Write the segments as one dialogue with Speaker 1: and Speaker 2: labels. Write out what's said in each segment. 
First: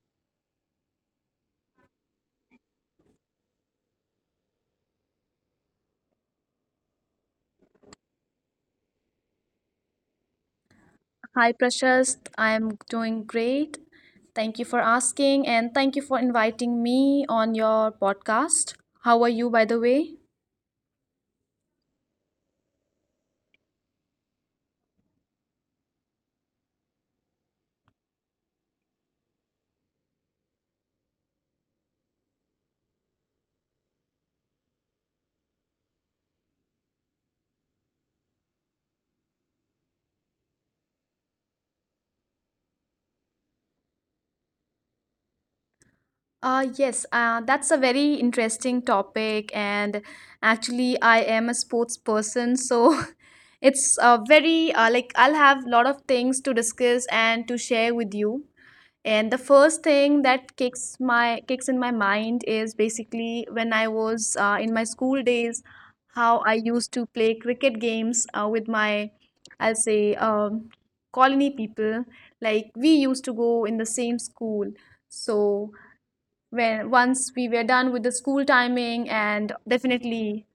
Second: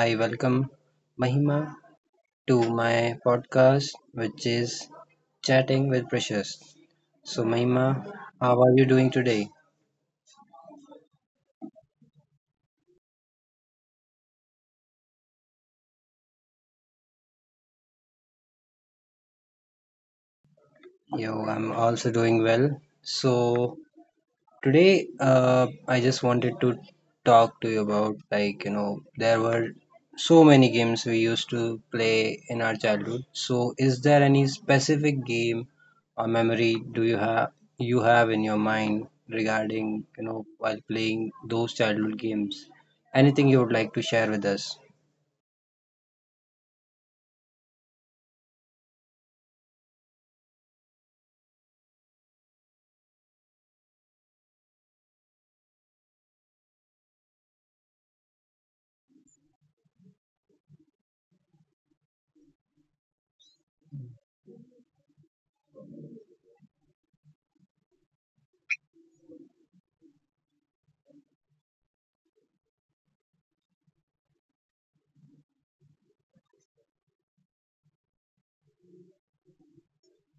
Speaker 1: I welcome Mahima to my podcast, which is Chatting with Precious. So, Mahima, how are you doing today?
Speaker 2: Hi, Prashast. I'm doing great. Thank you for asking and thank you for inviting me on your podcast. How are you, by the way?
Speaker 1: Yo, I'm also doing well. So, today, I just wanted to talk to you about there were so many games we used to play in our childhood. So, is there any specific game or memory do you have in your mind regarding while playing those childhood games? Anything you would like to share with us?
Speaker 2: Yes, that's a very interesting topic. And actually, I am a sports person. So it's very, like, I'll have a lot of things to discuss and to share with you. And the first thing that kicks in my mind is basically when I was in my school days, how I used to play cricket games with my, I'll say, colony people. Like we used to go in the same school, so when once we were done with the school timing and definitely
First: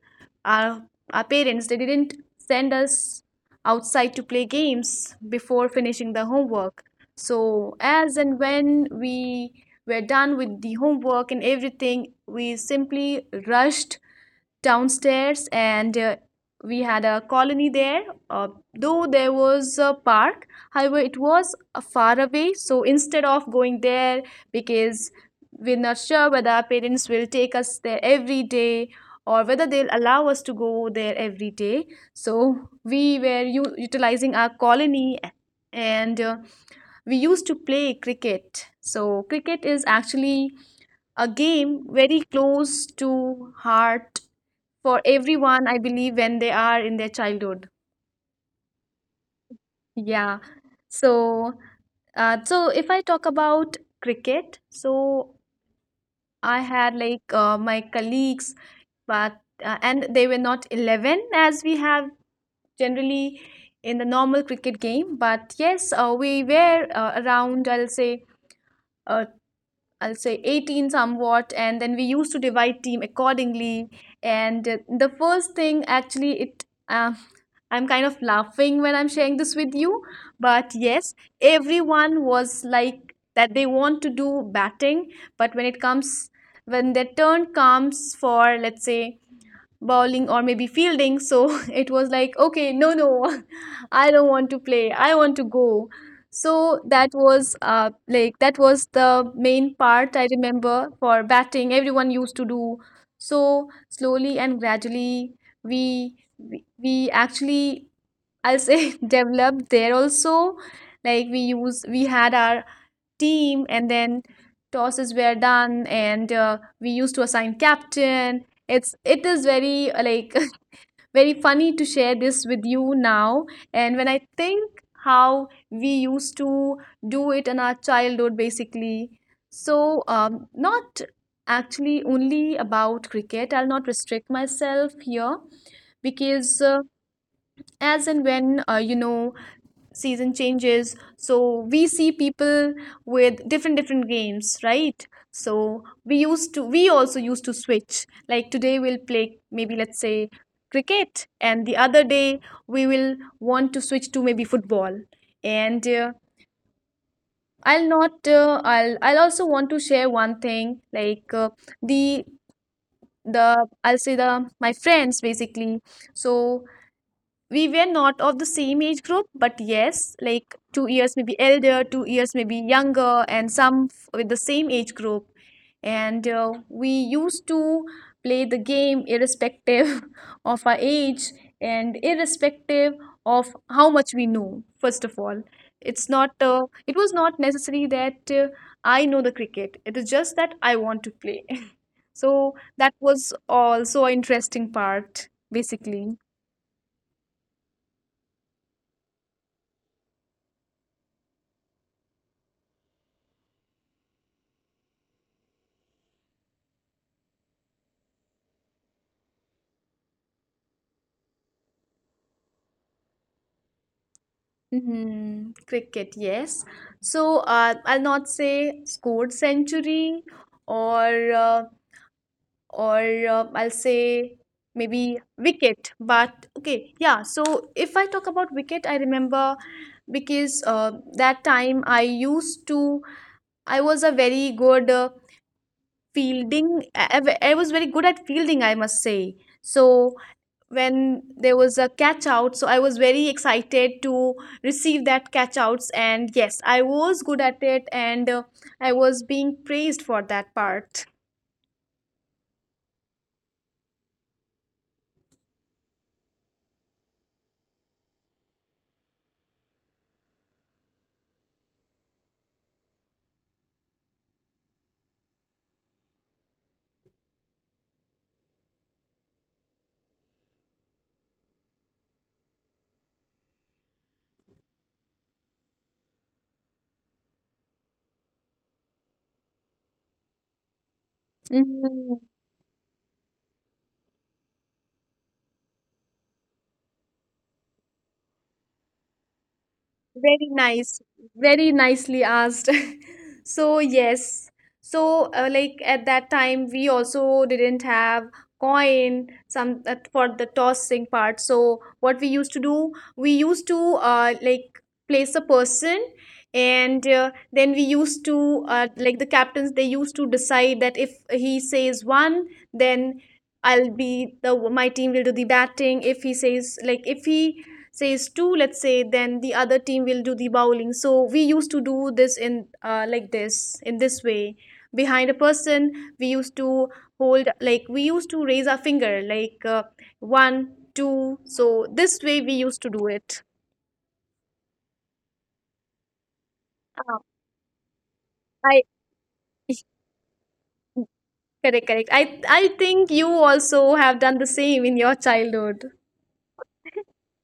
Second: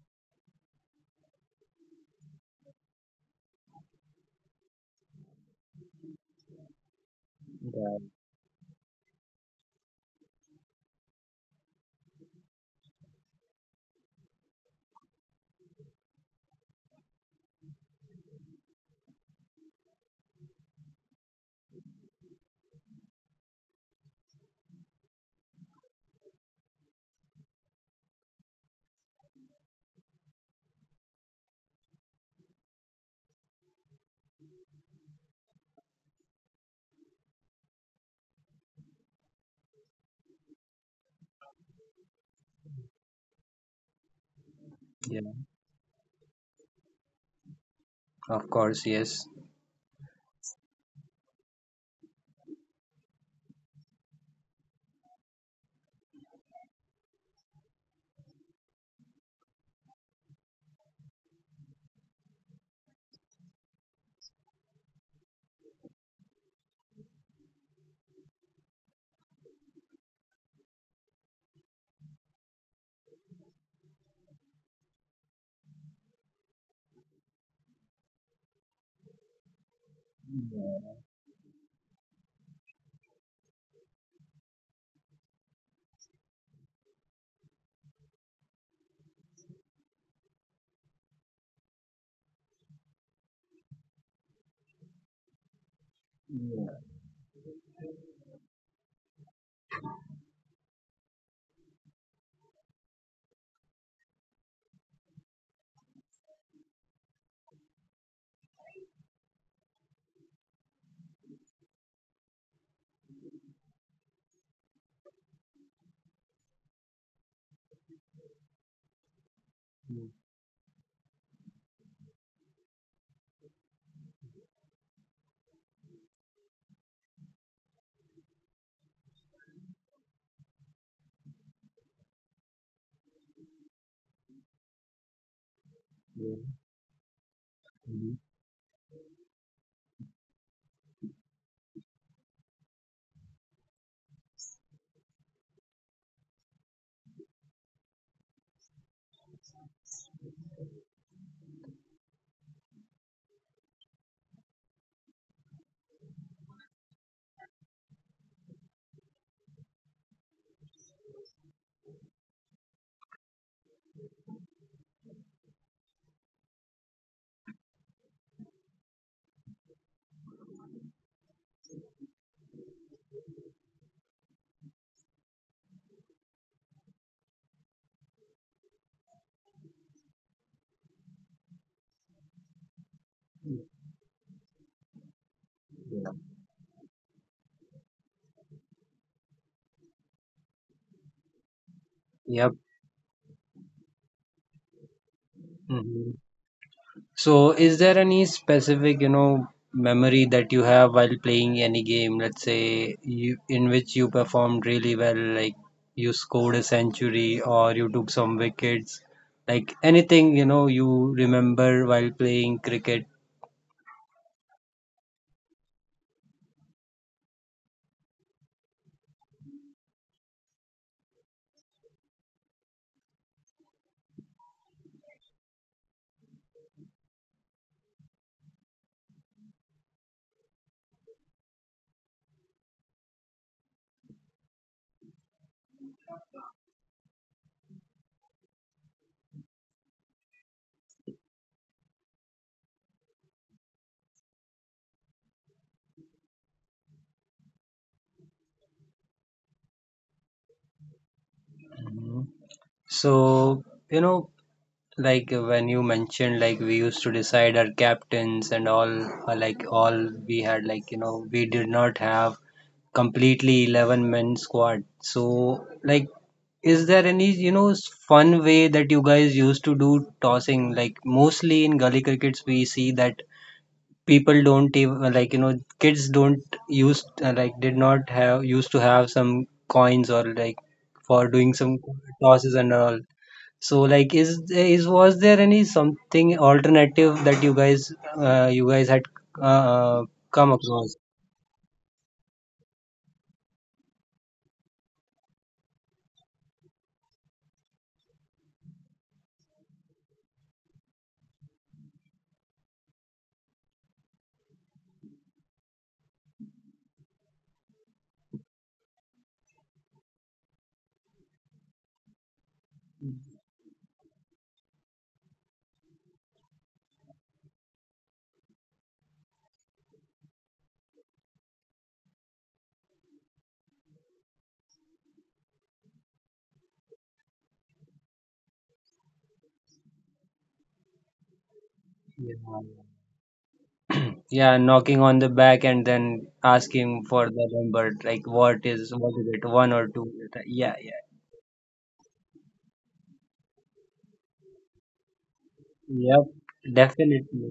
Speaker 2: our our parents, they didn't send us outside to play games before finishing the homework, so
Speaker 1: Yeah,
Speaker 2: as and when we were done with the homework and everything, we simply rushed downstairs and we had a colony there. uh, though there was a park, however it was far away, so instead of going there, because we're not sure whether our parents will take us there every day or whether they'll allow us to go there every day, so we were utilizing our colony, and we used to play cricket. So cricket is actually a game very close to heart for
Speaker 1: yeah,
Speaker 2: everyone, I believe, when they are in their childhood.
Speaker 1: of course, yes.
Speaker 2: Yeah. So, so if I talk about cricket, so I had like my colleagues, but and they were not 11 as we have generally in the normal cricket game, but yes, we were around, uh, I'll say, 18 somewhat, and then we used to divide team accordingly. And the first thing, actually, it I'm kind of laughing when I'm sharing this with you, but yes, everyone was like that they want to do batting, but when their turn comes, for let's say bowling or maybe fielding, so it was like, okay, no, no, I don't want to play, I want to go. So that was like that was the main part I remember. For batting, everyone used to do. So slowly and gradually we actually I'll say developed there also. We had our team and then tosses were done, and we used to assign captain. It is very like very funny to share this with you now, and when I think how we used to do it in our childhood basically. So not actually only about cricket, I'll not restrict myself here,
Speaker 1: Yeah.
Speaker 2: because as
Speaker 1: Mhm.
Speaker 2: and when you know, season changes, so we see people with different different games, right? We also used to switch, like today we'll play maybe let's say cricket, and the other day we will want to switch to maybe football. And I'll not I'll also want to share one thing, like the the I'll say the my friends basically. So we were not of the same age group, but yes, like 2 years maybe elder, 2 years maybe younger, and some with the same age group. And we used to play the game irrespective of our age, and irrespective of how much we knew, first of all. It's not, it was not necessary that I know the cricket, it is just that I want to play. So
Speaker 1: Yep.
Speaker 2: that was also an interesting part, basically.
Speaker 1: Mhm. So, is there any specific, you know, memory that you have while playing any game? Let's say you in which you performed really well, like you scored a century or you took some wickets, like anything, you know, you remember while playing cricket.
Speaker 2: Mhm. Cricket, yes. So I'll not say scored century, or uh, or I'll say maybe wicket. But okay, yeah. So if I talk about wicket, I remember, because that time I used to, I was a very good fielding. I was very good at fielding, I must say. So when there was a catch out, so I was very excited to receive that catch outs, and yes, I was good at it, and I was being praised for that part.
Speaker 1: Mhm. So, you know, like when you mentioned like we used to decide our captains and all, like all we had like we did not have completely 11 men squad. So like is there any fun way that you guys used to do tossing? Like mostly in gully crickets we see that people don't even like kids don't use, like did not have used to have some coins or like for doing some
Speaker 2: Mhm.
Speaker 1: tosses and all. So like is was there any something alternative that you guys, you guys had uh,
Speaker 2: Very
Speaker 1: come across?
Speaker 2: nice, very nicely asked. So, yes, so like at that time, we also didn't have coin some for the tossing part. So what we used to do, we used to like place a person, and then we used to like, the captains, they used to decide that if he says one, then I'll be the my team will do the batting. If he says two, let's say, then the other team will do the bowling. So we used to do this in this way. Behind a person, we used to hold, like we used to raise our finger like one, two So this
Speaker 1: Yeah.
Speaker 2: way we used to do it.
Speaker 1: Yeah, knocking on the back and then asking
Speaker 2: Ah,
Speaker 1: for the number, like
Speaker 2: I
Speaker 1: what is it, one or two? Yeah, yeah,
Speaker 2: correct, correct, I think you also have done the same in your childhood.
Speaker 1: yep, definitely.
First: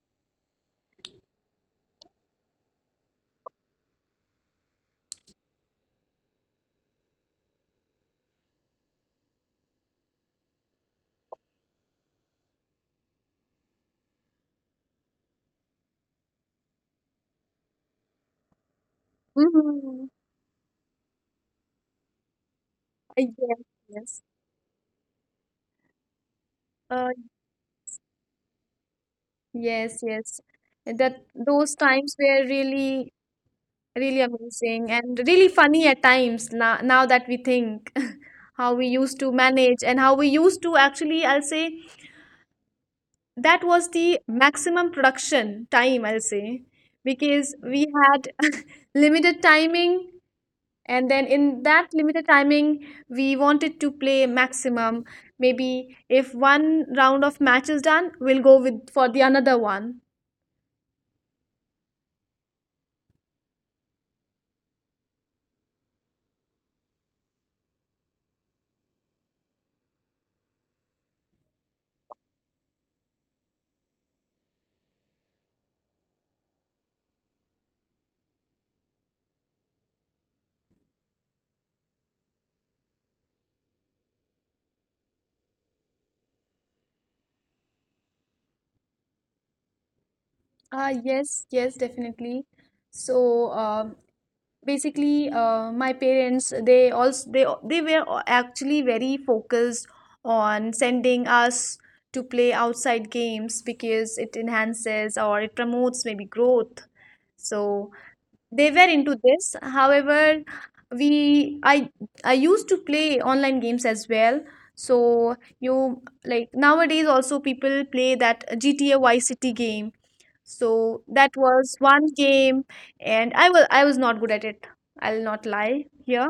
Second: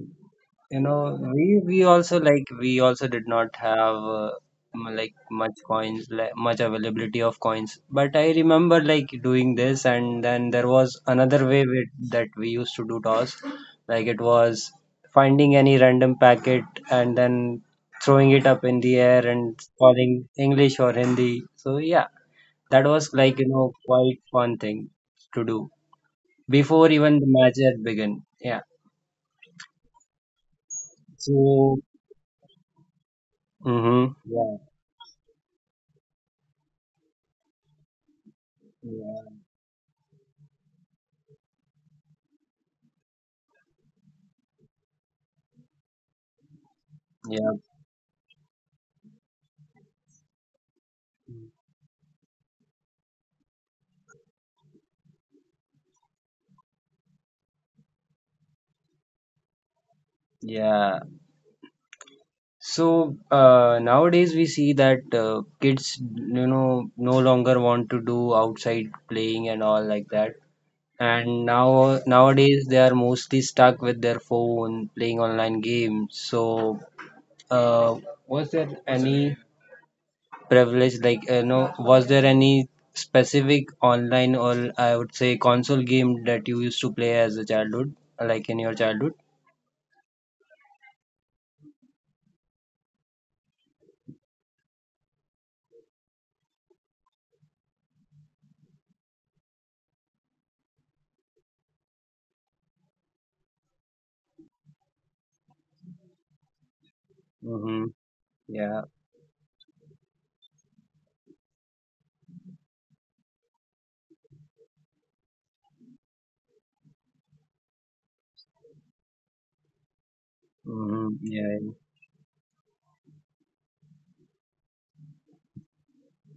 Speaker 1: You know, we also, like we also did not have, like much coins, like much availability of coins. But I remember like doing this, and then there was another way with, that we used to do toss. Like it was finding any random packet and then throwing it up in the air and
Speaker 2: Mhm.
Speaker 1: calling English or Hindi. So yeah, that was like
Speaker 2: yes
Speaker 1: quite
Speaker 2: yes
Speaker 1: fun thing to do before
Speaker 2: uh,
Speaker 1: even the match had begun. Yeah.
Speaker 2: yes, that those
Speaker 1: So.
Speaker 2: times were really
Speaker 1: Mm-hmm.
Speaker 2: really
Speaker 1: Yeah.
Speaker 2: amazing and really funny at times now, now that we think how we used to manage and how we used to actually, I'll say that was the maximum production time, I'll say,
Speaker 1: Yeah.
Speaker 2: because we had limited timing. And then in that limited timing, we wanted to play maximum. Maybe if one round of match is done, we'll go with for the another one.
Speaker 1: Yeah. So nowadays we see that kids, you know, no longer want to do outside playing and all like that. And now nowadays they are mostly stuck with their phone, playing online games. So, uh, was there any privilege, like you know, was there any specific online, or I would say console game, that you used to play as a childhood, like in your childhood?
Speaker 2: Ah, yes, yes, definitely. So, basically my parents, they also they were actually very focused on sending us to play outside games because it enhances or it promotes maybe growth.
Speaker 1: Mm-hmm.
Speaker 2: So they
Speaker 1: Yeah.
Speaker 2: were into this. However, we I used to play online games as well. So you, like nowadays also people play that GTA Vice City game.
Speaker 1: Mm-hmm.
Speaker 2: So that
Speaker 1: Yeah.
Speaker 2: was one game, and I was not good at it. I'll not lie here,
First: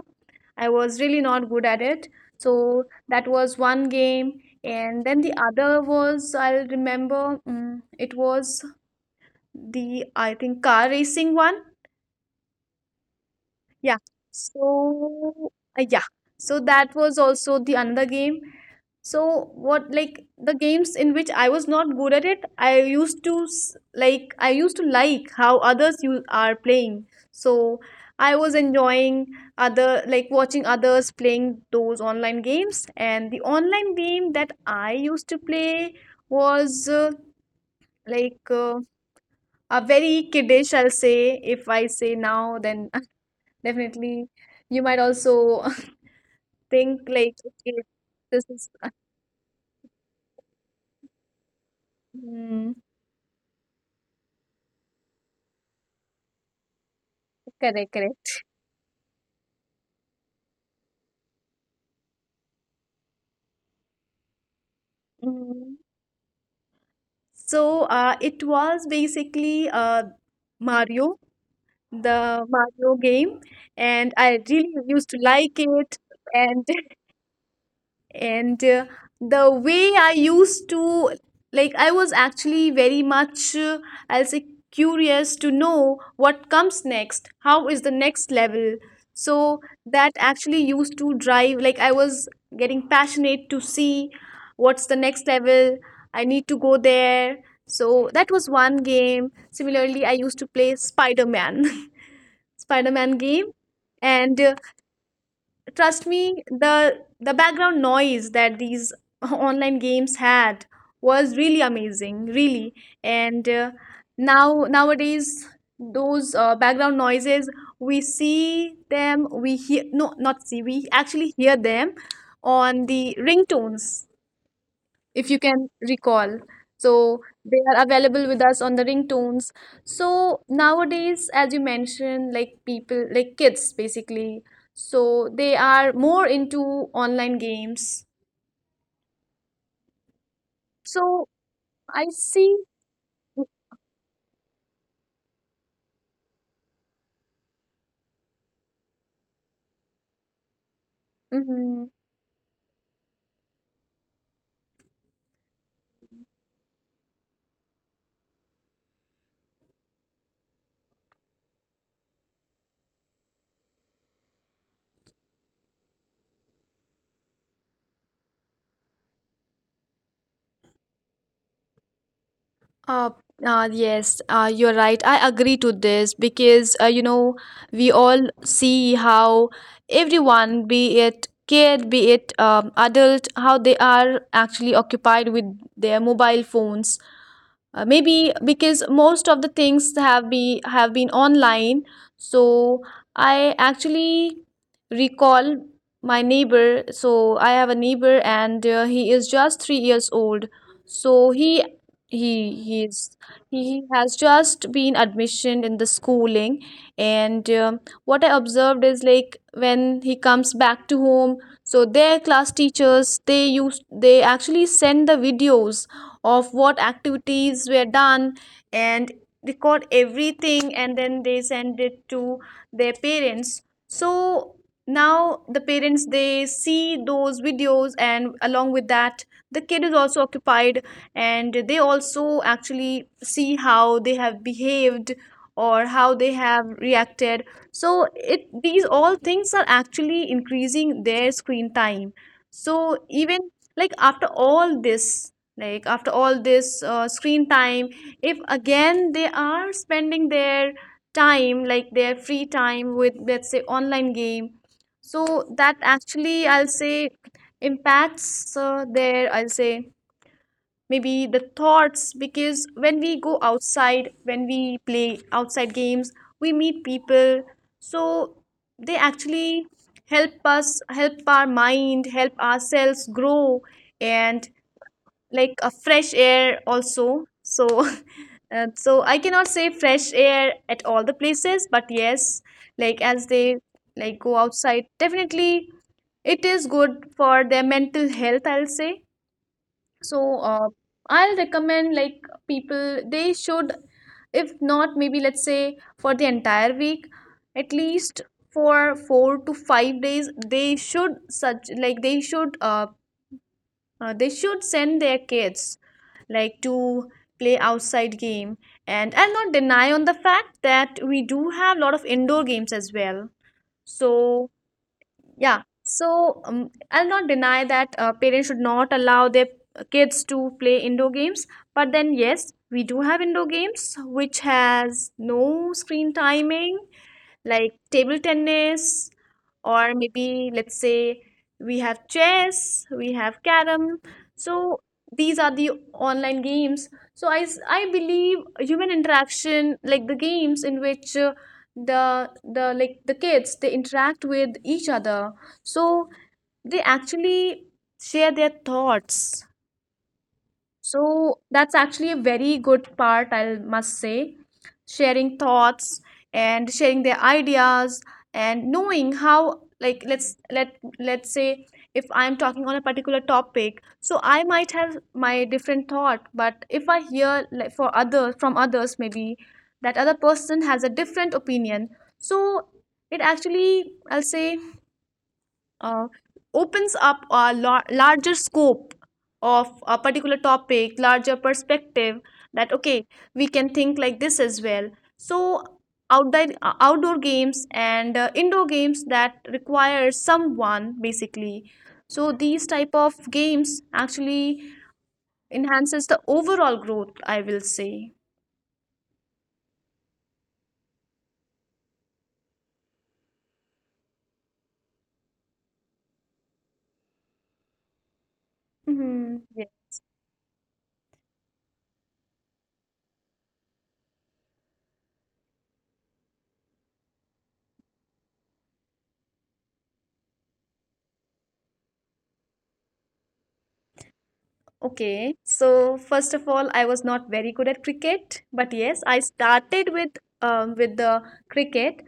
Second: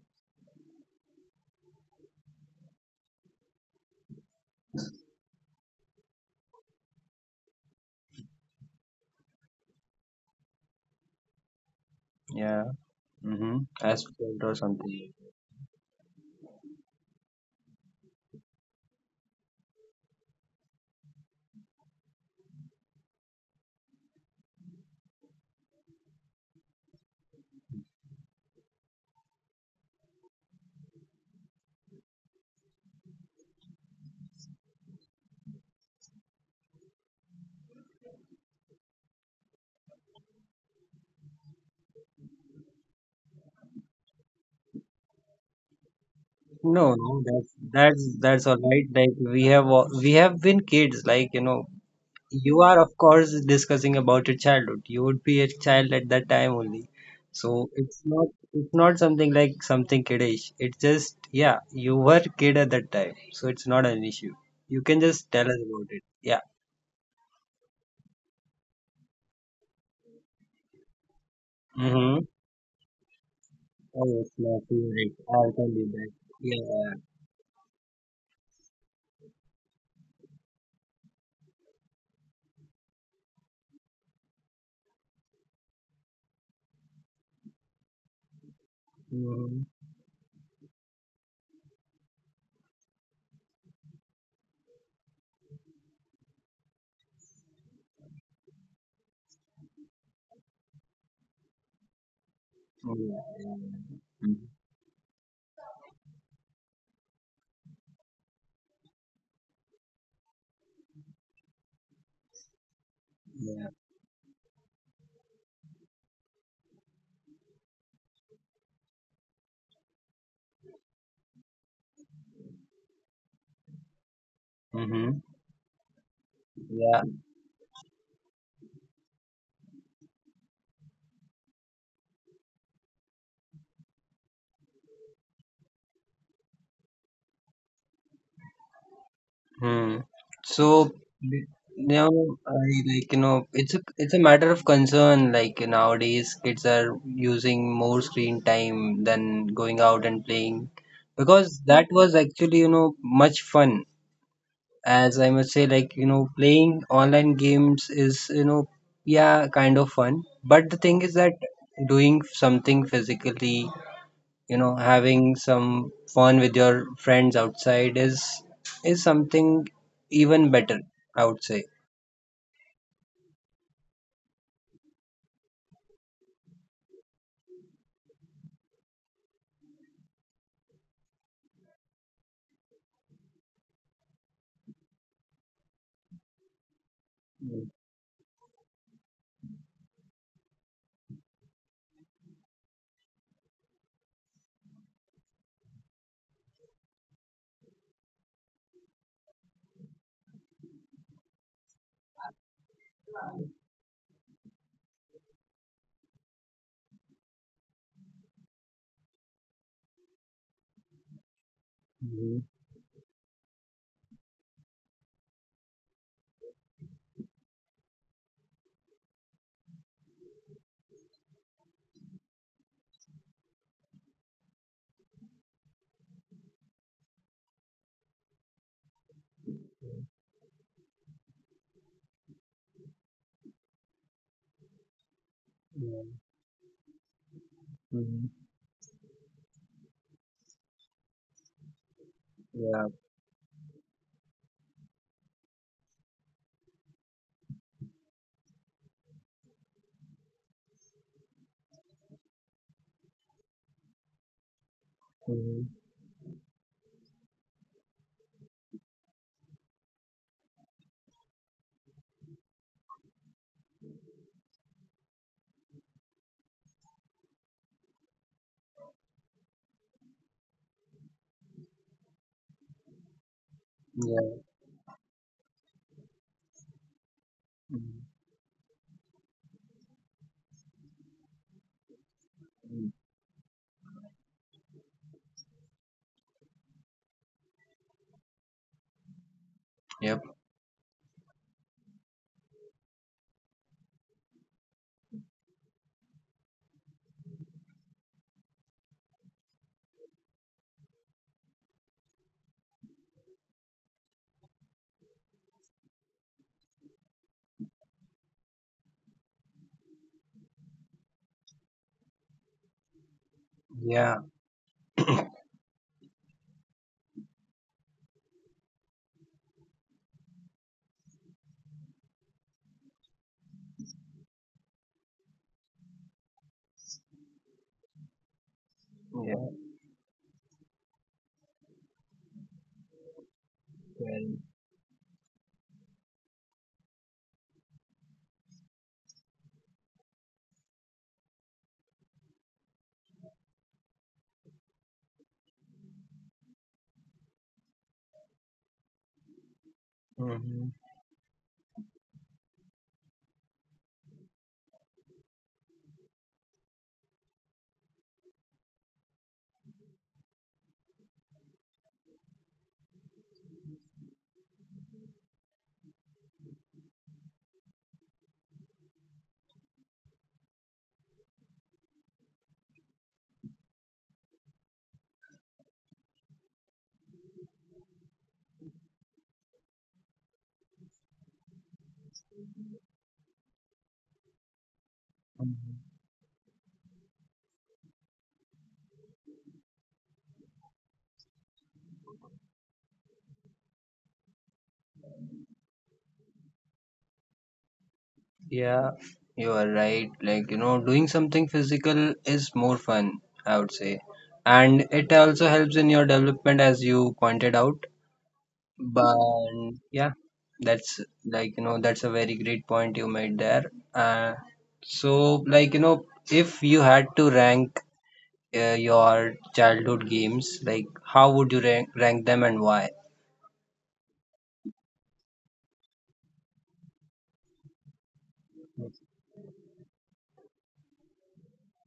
Speaker 2: I was really not good at it. So that was one game. And then the other was, I'll remember, mm, it was the, I think, car racing one.
Speaker 1: Yeah. Mm-hmm.
Speaker 2: Yeah.
Speaker 1: Asphalt or something.
Speaker 2: So yeah. So that was also the another game. So what, like the games in which I was not good at it, I used to like I used to like how others you are playing. So I was enjoying other, like watching others playing those online games. And the online game that I used to play was like uh, a very kiddish, I'll say, if I say now then. Definitely. You might also
Speaker 1: No,
Speaker 2: think
Speaker 1: no,
Speaker 2: like,
Speaker 1: that's
Speaker 2: okay,
Speaker 1: that's
Speaker 2: this
Speaker 1: that's all
Speaker 2: is,
Speaker 1: right. Like we have we have been kids. Like you know, you
Speaker 2: mm,
Speaker 1: are of course discussing about your childhood. You would be a child at that time only. So
Speaker 2: correct,
Speaker 1: it's not,
Speaker 2: correct.
Speaker 1: it's not something like something kiddish. It's just yeah, you were kid at that time, so it's not an issue. You can just tell us
Speaker 2: Mm.
Speaker 1: about it. Yeah.
Speaker 2: So it was basically Mario,
Speaker 1: Mm-hmm.
Speaker 2: the Mario game,
Speaker 1: Oh,
Speaker 2: and
Speaker 1: yes,
Speaker 2: I
Speaker 1: my
Speaker 2: really used to
Speaker 1: favorite. I'll
Speaker 2: like
Speaker 1: tell you
Speaker 2: it.
Speaker 1: that.
Speaker 2: And
Speaker 1: Yeah.
Speaker 2: and the way I used to, like I was actually very much I'll say curious to know what comes next, how is the next level. So
Speaker 1: Mm-hmm.
Speaker 2: that actually used to drive, like I was getting passionate to see what's the next level, I need to go there. So that was one game. Similarly, I used to play Spider-Man
Speaker 1: Yeah.
Speaker 2: game.
Speaker 1: Yeah.
Speaker 2: And
Speaker 1: Mm-hmm.
Speaker 2: trust me, the background noise that these online games had was really amazing, really. And
Speaker 1: Yeah.
Speaker 2: now nowadays those background noises, we hear, no, not see, we actually hear them on the ringtones, if
Speaker 1: Mm-hmm.
Speaker 2: you can recall.
Speaker 1: Yeah.
Speaker 2: So they are available with us on the ringtones. So nowadays, as you mentioned, like people, like kids basically, so they are more into online games.
Speaker 1: Hmm. So
Speaker 2: So
Speaker 1: you know,
Speaker 2: I see.
Speaker 1: I, like you know, it's a, it's a matter of concern. Like nowadays, kids are using more screen time than going out and playing, because that
Speaker 2: Mhm.
Speaker 1: was actually you know much fun. As I must say, like you know, playing online games is you know yeah kind of fun. But the thing is that doing something physically, you know, having some fun with your friends outside is something even better, I would say.
Speaker 2: Uh, yes, you're right. I agree to this because you know we all see how everyone, be it kid, be it adult, how they are actually occupied with their mobile phones, maybe because most of the things have be have been online. So I actually recall my neighbor. So I have a neighbor and he is just 3 years old. So he he he's he has just been admission in the schooling. And What I observed is, like, when he comes back to home, so their class teachers, they actually send the videos of what activities were done and record everything, and then they send it to their parents. So now the parents, they see those videos, and along with that, the kid is also occupied, and they also actually see how they have behaved or how they have reacted. So
Speaker 1: Mhm.
Speaker 2: it these all things are actually increasing their screen time.
Speaker 1: Yeah.
Speaker 2: So even like after all this, like after all this screen time, if again they are spending their time, like their free time, with, let's say, online game, so
Speaker 1: Mhm.
Speaker 2: that actually, I'll say, impacts their, I'll say, maybe the thoughts, because when we go outside, when we play outside games, we meet people. So they actually help us, help our mind, help ourselves grow.
Speaker 1: Yeah.
Speaker 2: And like a fresh air also, so so I cannot say fresh air at all the places, but yes, like as they, like, go outside, definitely it is good for their mental health, I'll say. So
Speaker 1: Yep.
Speaker 2: I'll recommend, like, people they should, if not, maybe, let's say, for the entire week, at least for 4 to 5 days, they should such like they should send their kids like to play outside game. And I'll not deny on the fact that we do have a lot of indoor games as well.
Speaker 1: Yeah.
Speaker 2: So yeah. So I'll not deny that parents should not allow their kids to play indoor games, but then yes, we do have indoor games which has no screen timing, like table tennis,
Speaker 1: Yeah.
Speaker 2: or, maybe, let's say, we have chess, we have carom.
Speaker 1: Well,
Speaker 2: So these are the online games. So I believe human interaction, like the games in which the like the kids they interact with each other. So they actually share their thoughts,
Speaker 1: hmm,
Speaker 2: so that's actually a very good part, I must say. Sharing thoughts and sharing their ideas, and knowing how, like, let's say if I'm talking on a particular topic, so I might have my different thought, but if I hear like for others from others, maybe that other person has a different opinion, so it actually, I'll say, uh, opens up a larger scope of a particular topic, larger perspective, that, okay, we can think like this as well. So, outdoor, outdoor games and indoor games that require someone basically. So, these type of games actually enhances the overall growth, I will say.
Speaker 1: yeah, you are right. Like you know, doing something physical is more fun, I would say, and it also helps in your development as you pointed out.
Speaker 2: Hmm.
Speaker 1: But yeah, that's like, you know, that's a very great point you made there. So, like, you know, if you had to rank, your childhood games, like, how would you rank, rank them and why?
Speaker 2: Okay, so first of all, I was not very good at cricket, but yes, I started with the cricket,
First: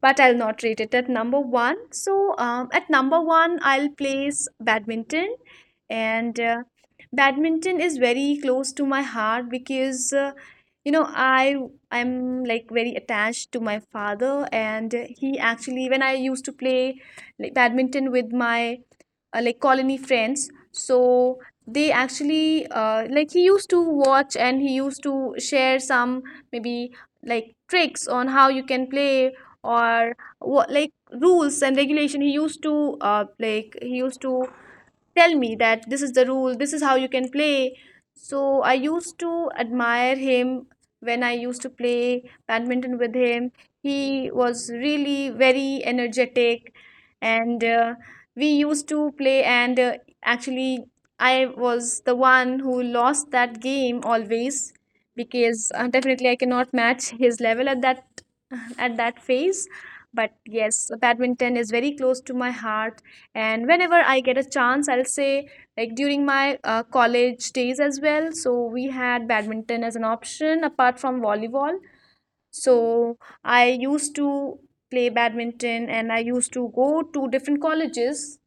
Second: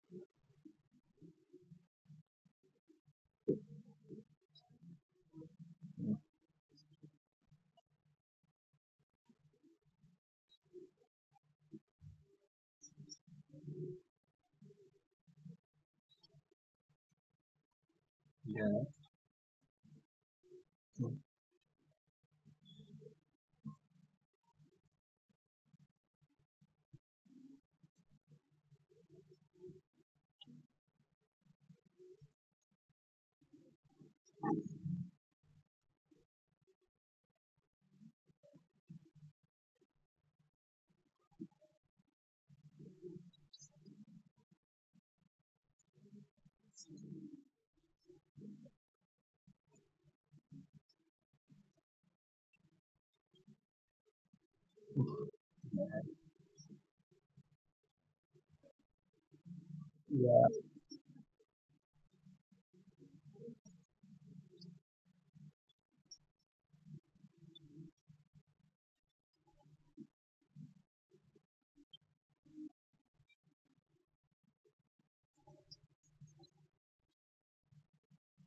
Speaker 2: but I'll not rate it at number one. So at number one, I'll place badminton, and badminton is very close to my heart because you know, I'm like very attached to my father, and he actually, when I used to play, like, badminton with my
Speaker 1: Yeah.
Speaker 2: like colony friends, so they actually like he used to watch and he used to share some, maybe, like, tricks on how you can play or what, like, rules and regulation, he used to like he used to tell me that this is the rule, this is how you can play. So I used to admire him. When I used to play badminton with him, he was really very energetic, and we used to play, and actually, I was the one who lost that game always because definitely I cannot match his level at that at that phase. But
Speaker 1: Yeah.
Speaker 2: yes, badminton is very close to my heart. And whenever I get a chance, I'll say, like, during my college days as well. So we had badminton as an option apart from volleyball. So I used to play badminton and I used to go to different colleges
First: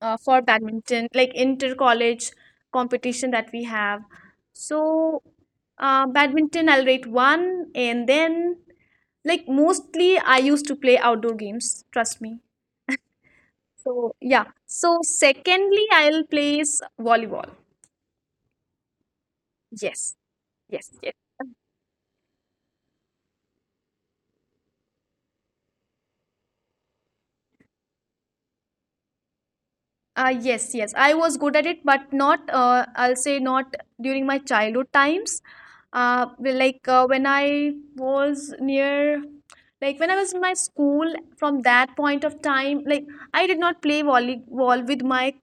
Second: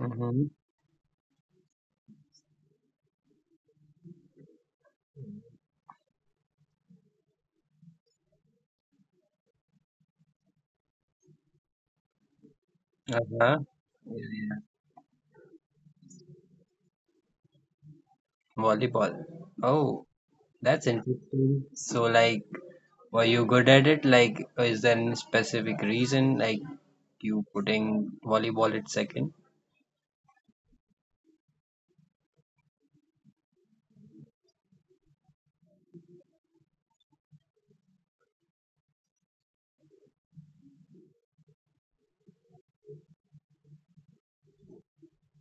Speaker 2: for badminton, like inter college competition that we have. So, badminton, I'll rate one, and then, like, mostly I used to play outdoor games, trust me.
Speaker 1: Uh-huh.
Speaker 2: So,
Speaker 1: Yeah,
Speaker 2: yeah.
Speaker 1: yeah.
Speaker 2: So, secondly, I'll place volleyball.
Speaker 1: Volleyball. Oh,
Speaker 2: Yes,
Speaker 1: that's
Speaker 2: yes, yes.
Speaker 1: interesting. So, like, were you good at it? Like, is there any specific reason, like, you putting volleyball at 2nd?
Speaker 2: Yes, yes. I was good at it, but not, I'll say not during my childhood times. Well, like when I was near, like, when I was in my school, from that point of time, like, I did not play volleyball with my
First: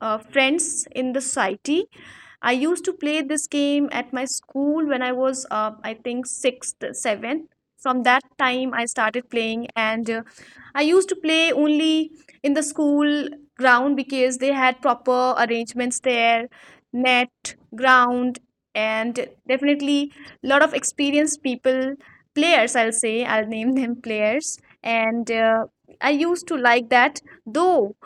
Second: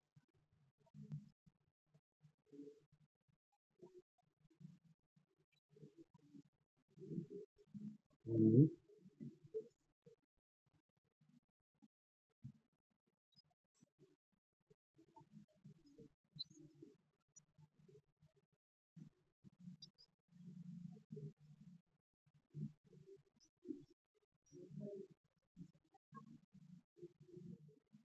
Speaker 2: friends in the society. I used to play this game at my school when I was, I think, sixth, seventh. From that
Speaker 1: Mm-hmm.
Speaker 2: time, I started playing, and I used to play only in the school ground, because they had proper arrangements there, net, ground, and definitely a lot of experienced people, players, I'll say, I'll name them players. And I used to like that, though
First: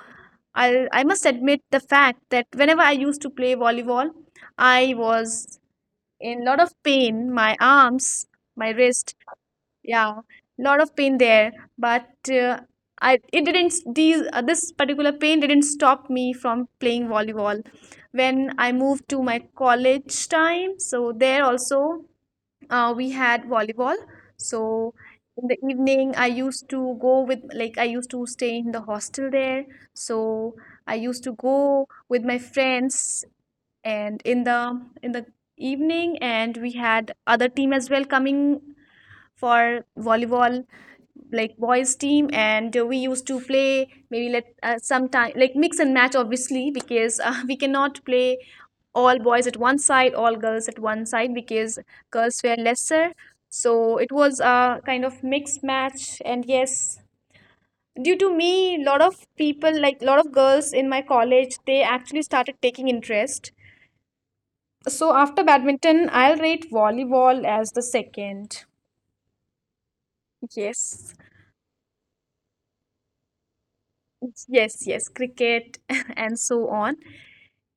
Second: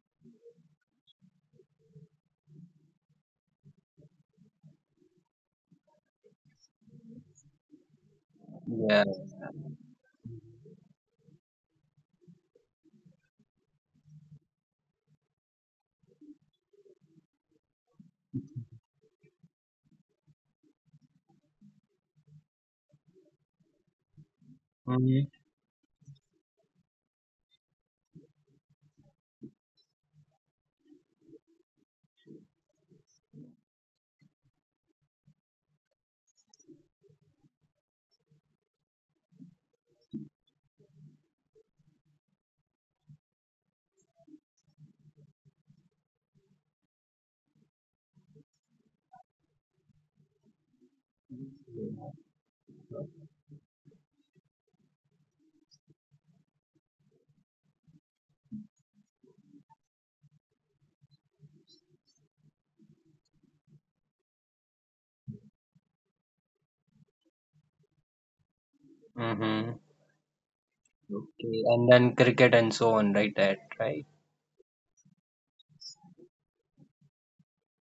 Speaker 2: I must admit the fact that whenever I used to play volleyball, I was in lot of pain. My arms, my
Speaker 1: Yeah.
Speaker 2: wrist, yeah, lot of pain there. But I it didn't, these this particular pain didn't stop me from playing volleyball. When I moved to my college time, so there also we had volleyball. So in the evening, I used to go with, like, I used to stay in the hostel there. So I used to go with my friends, and in the evening, and we had other team as well coming for volleyball, like boys team, and we used to play, maybe, let sometime, like, mix and match, obviously, because we cannot play all boys at one side, all girls at one side, because girls were lesser. So it was a kind of mixed match, and yes, due to me, lot of people, like lot of girls in my college, they actually started taking interest. So after badminton, I'll rate volleyball as the second.
Speaker 1: Mm-hmm.
Speaker 2: Yes.
Speaker 1: Okay, and then cricket and so on, right? That right?
Speaker 2: Yes, yes, cricket and so on.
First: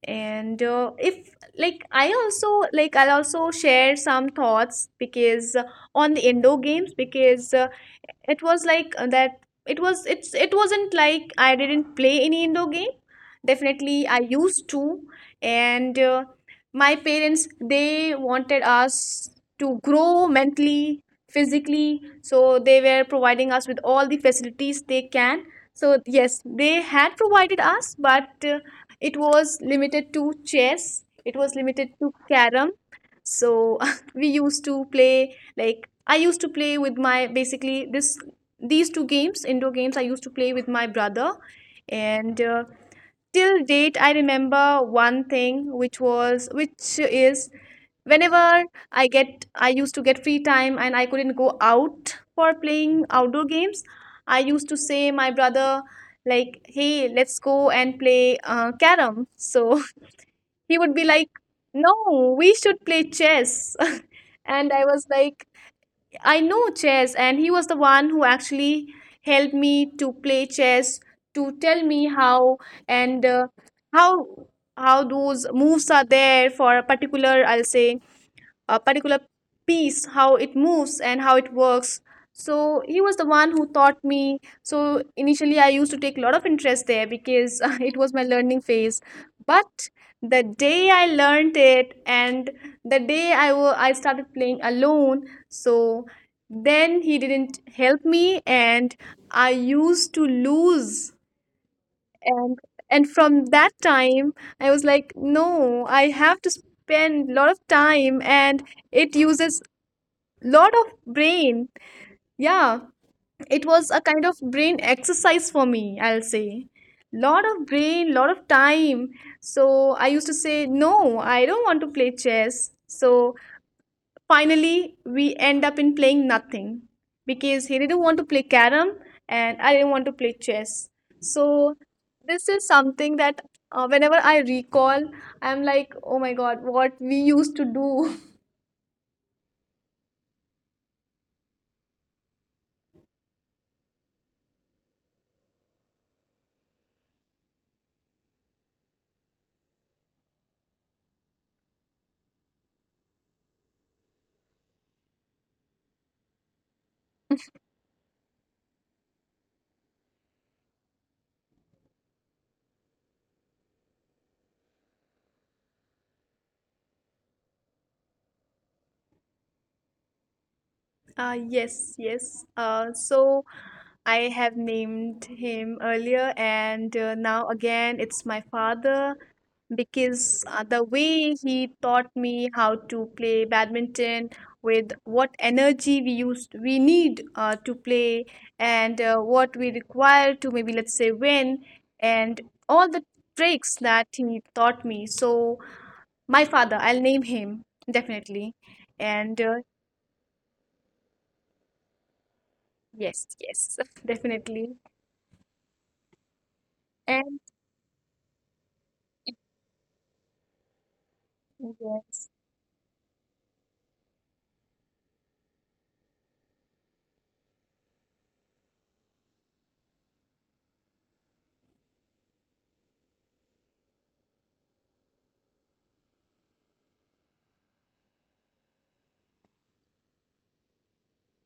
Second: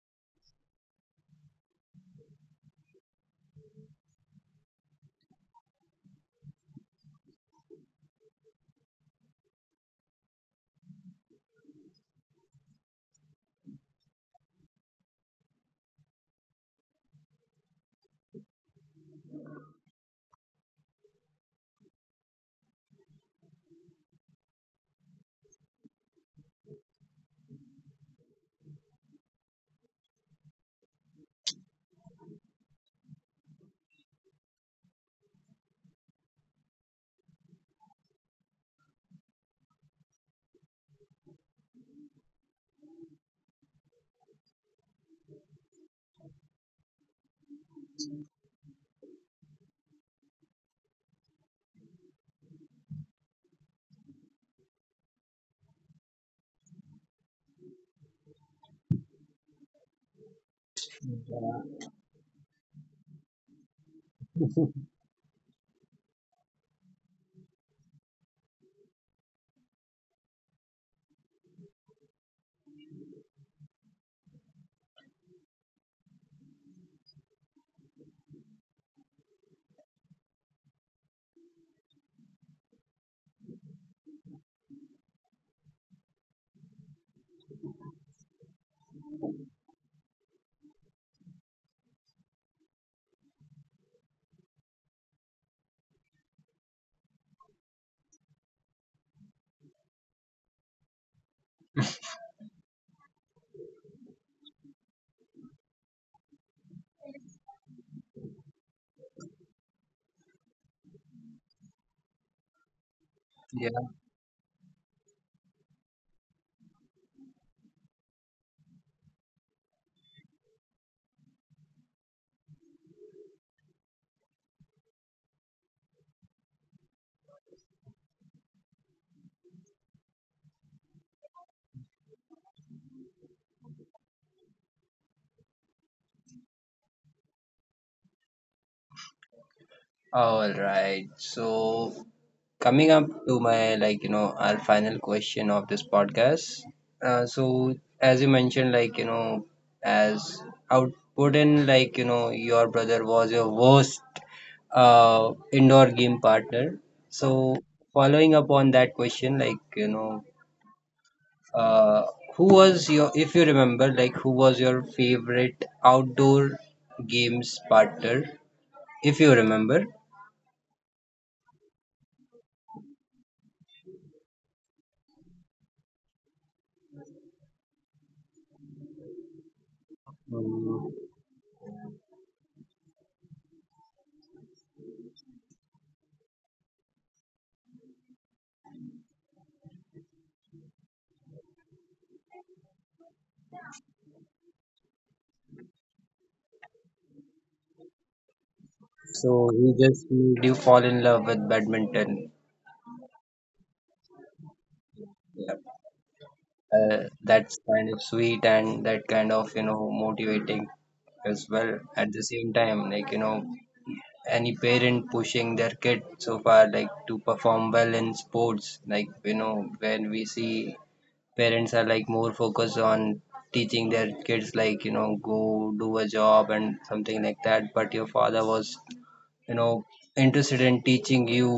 Speaker 2: And if like, I'll also share some thoughts because on the indoor games, because it was like uh, that it wasn't like I didn't play any indoor game. Definitely I used to, and my parents, they wanted us to grow mentally, physically, so they were providing us with all the facilities they can. So yes, they had provided us, but it was limited to chess, it was limited to carom. So we used to play, like, I used to play with my, basically, this these two games, indoor games, I used to play with my brother. And till date, I remember one thing which was which is, whenever I used to get free time and I couldn't go out for playing outdoor games, I used to say my brother, like, hey, let's go and play carom. So he would be like, no, we should play chess. And I was like, I know chess, and he was the one who actually helped me to play chess, to tell me how, and how how those moves are there for a particular, I'll say, a particular piece, how it moves and how it works. So he was the one who taught me. So initially, I used to take a lot of interest there because it was my learning phase. But the day I learned it, and the day I started playing alone, so then he didn't help me, and I used to lose, and and from that time, I was like, no, I have to spend a lot of time, and it uses lot of brain. Yeah, it
Speaker 1: Yeah.
Speaker 2: was a kind of brain exercise for me, I'll say. Lot of brain, lot of time. So I used to say, no, I don't want to play chess. So finally we end up in playing nothing, because he didn't want to play carom, and I didn't want to play chess. So this is something that, whenever I recall, I'm like, oh my god, what we used to do.
Speaker 1: All right. So coming up to my, like you know, our final question of this podcast. So as you mentioned, like you know, as output in like you know your brother was your worst indoor game partner. So following up on that question, like you know, Uh, who was your, if you remember, like who was your favorite outdoor games partner, if you remember?
Speaker 2: Yes, yes. So I have named him earlier, and now again it's my father, because the way he taught me how to play badminton, with what energy we need to play, and what we require to, maybe, let's say, win, and all the tricks that he taught me. So my father, I'll name him, definitely,
Speaker 1: So
Speaker 2: and
Speaker 1: he just made you fall in love with badminton.
Speaker 2: yes, yes, definitely.
Speaker 1: Yeah.
Speaker 2: And
Speaker 1: That's kind of sweet and that kind of, you know, motivating as well. At the
Speaker 2: yes,
Speaker 1: same time, like, you know, any parent pushing their kid so far, like to perform well in sports, like, you know, when we see parents are like more focused on teaching their kids like you know go do a job and something like that, but your father was you know interested in teaching you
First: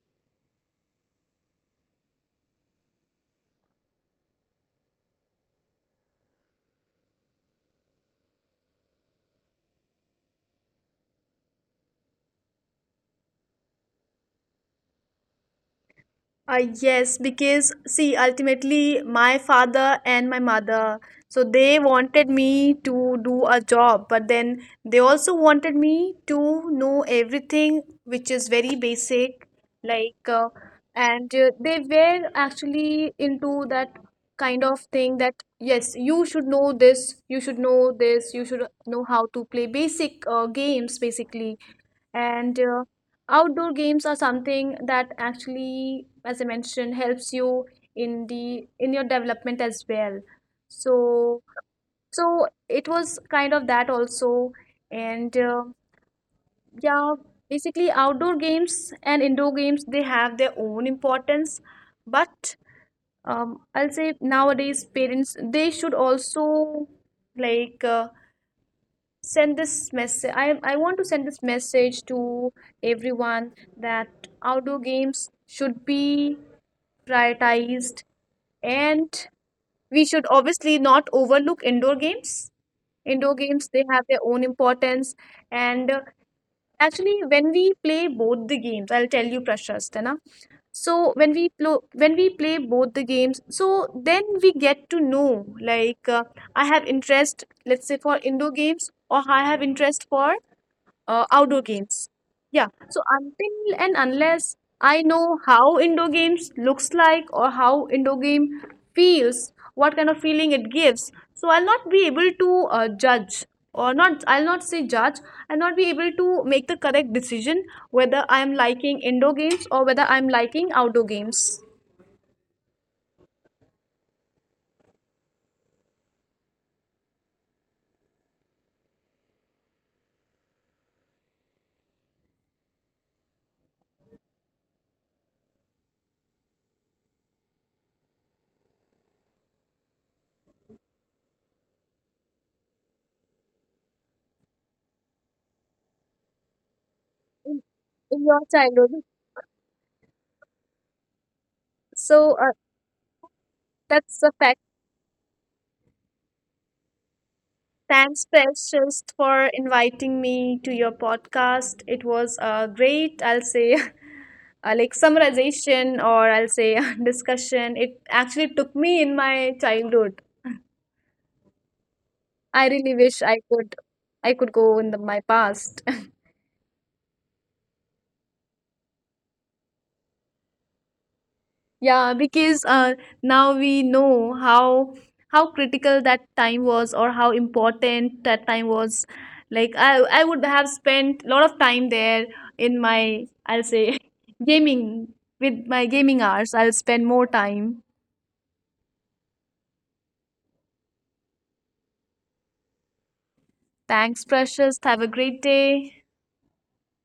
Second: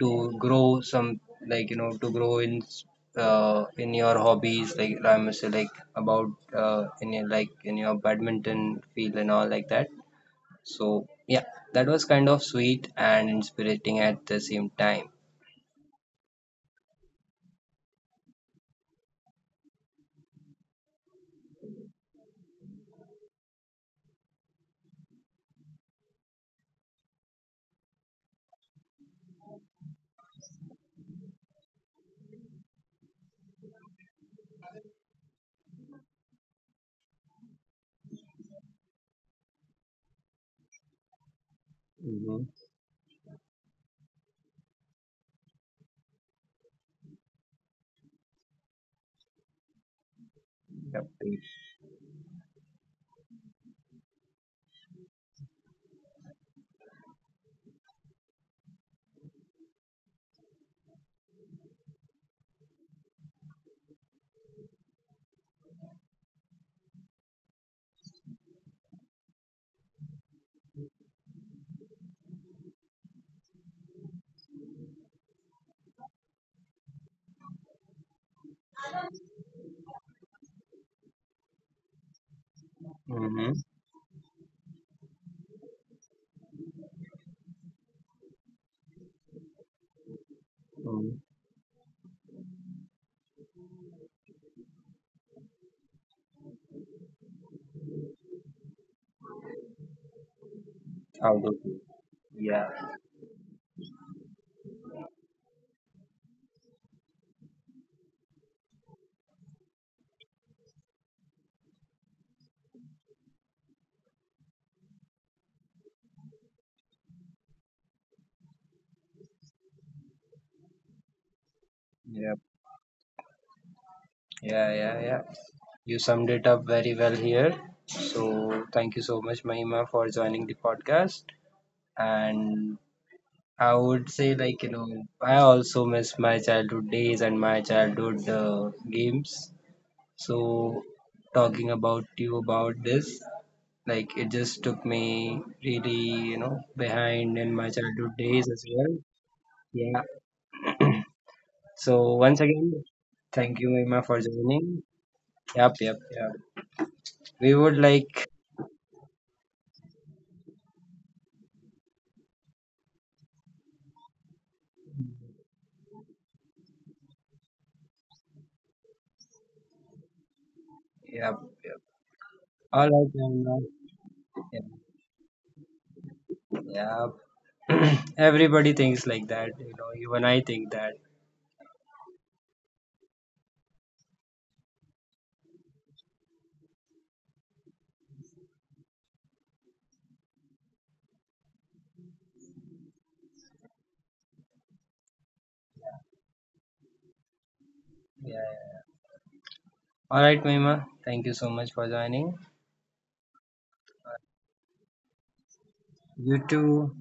Speaker 1: to grow some, like you know, to grow in, in your hobbies. Like I must say like about, in your, like in your badminton field and all like that. So yeah, that was kind of sweet and inspiriting at the same time.
Speaker 2: Yes, because see, ultimately, my father and my mother, so they wanted me to do a job, but then they also wanted me to know everything, which is very basic, like, and they were actually into that kind of thing that, yes, you should know this, you should know this, you should know how to play basic games, basically.
Speaker 1: Mm-hmm.
Speaker 2: And outdoor games are something that actually, as I mentioned, helps you in your development as well.
Speaker 1: Yep.
Speaker 2: So so it was kind of that also. And yeah, basically outdoor games and indoor games, they have their own importance, but I'll say nowadays parents they should also like send this message. I want to send this message to everyone that outdoor games should be prioritized, and we should obviously not overlook indoor games.
Speaker 1: Mm-hmm.
Speaker 2: Indoor games, they have their own importance. And actually, when we play both the games, I'll tell you, Prashast, है ना? So
Speaker 1: Mm-hmm.
Speaker 2: when we when we play both the games, so then we get to know, like, I have interest, let's say, for indoor games, or I have interest for
Speaker 1: Outdoor.
Speaker 2: outdoor
Speaker 1: Field.
Speaker 2: games.
Speaker 1: Yeah.
Speaker 2: Yeah. So until and unless I know how indoor games looks like, or how indoor game feels, what kind of feeling it gives, so I'll not be able to judge, or not. I'll not say judge. I'll not be able to make the correct decision whether I'm liking indoor games or whether I'm liking outdoor games.
Speaker 1: Yep. Yeah, yeah, yeah. You summed it up very well here. So thank you so much, Mahima, for joining the podcast. And I would say, like, you know, I also miss my childhood days and my childhood games. So talking about you about this, like, it just took me really, you know, behind in
Speaker 2: In
Speaker 1: my childhood
Speaker 2: in your
Speaker 1: days as well.
Speaker 2: childhood,
Speaker 1: Yeah. So once
Speaker 2: so
Speaker 1: again, thank you, Mahima, for
Speaker 2: that's a fact.
Speaker 1: joining. Yep, yep, yep. We would like.
Speaker 2: Thanks, Precious, for inviting me to your podcast. It was a great, I'll say, like summarization, or I'll say discussion. It actually took me in my childhood.
Speaker 1: Yep. Yep.
Speaker 2: I
Speaker 1: All
Speaker 2: really
Speaker 1: right,
Speaker 2: wish
Speaker 1: Yamuna.
Speaker 2: I could go in the, my past.
Speaker 1: Yeah. Yep. Everybody thinks like that, you know, even I think that.
Speaker 2: Yeah, because now we know how critical that time was, or how important that time was. Like I would have spent a lot of time there in my, I'll say, gaming, with my gaming hours, I'll spend more time.
Speaker 1: Yeah, yeah. All right, Mima. Thank you so much for joining.
Speaker 2: Thanks, Precious. Have a great day.
Speaker 1: You too.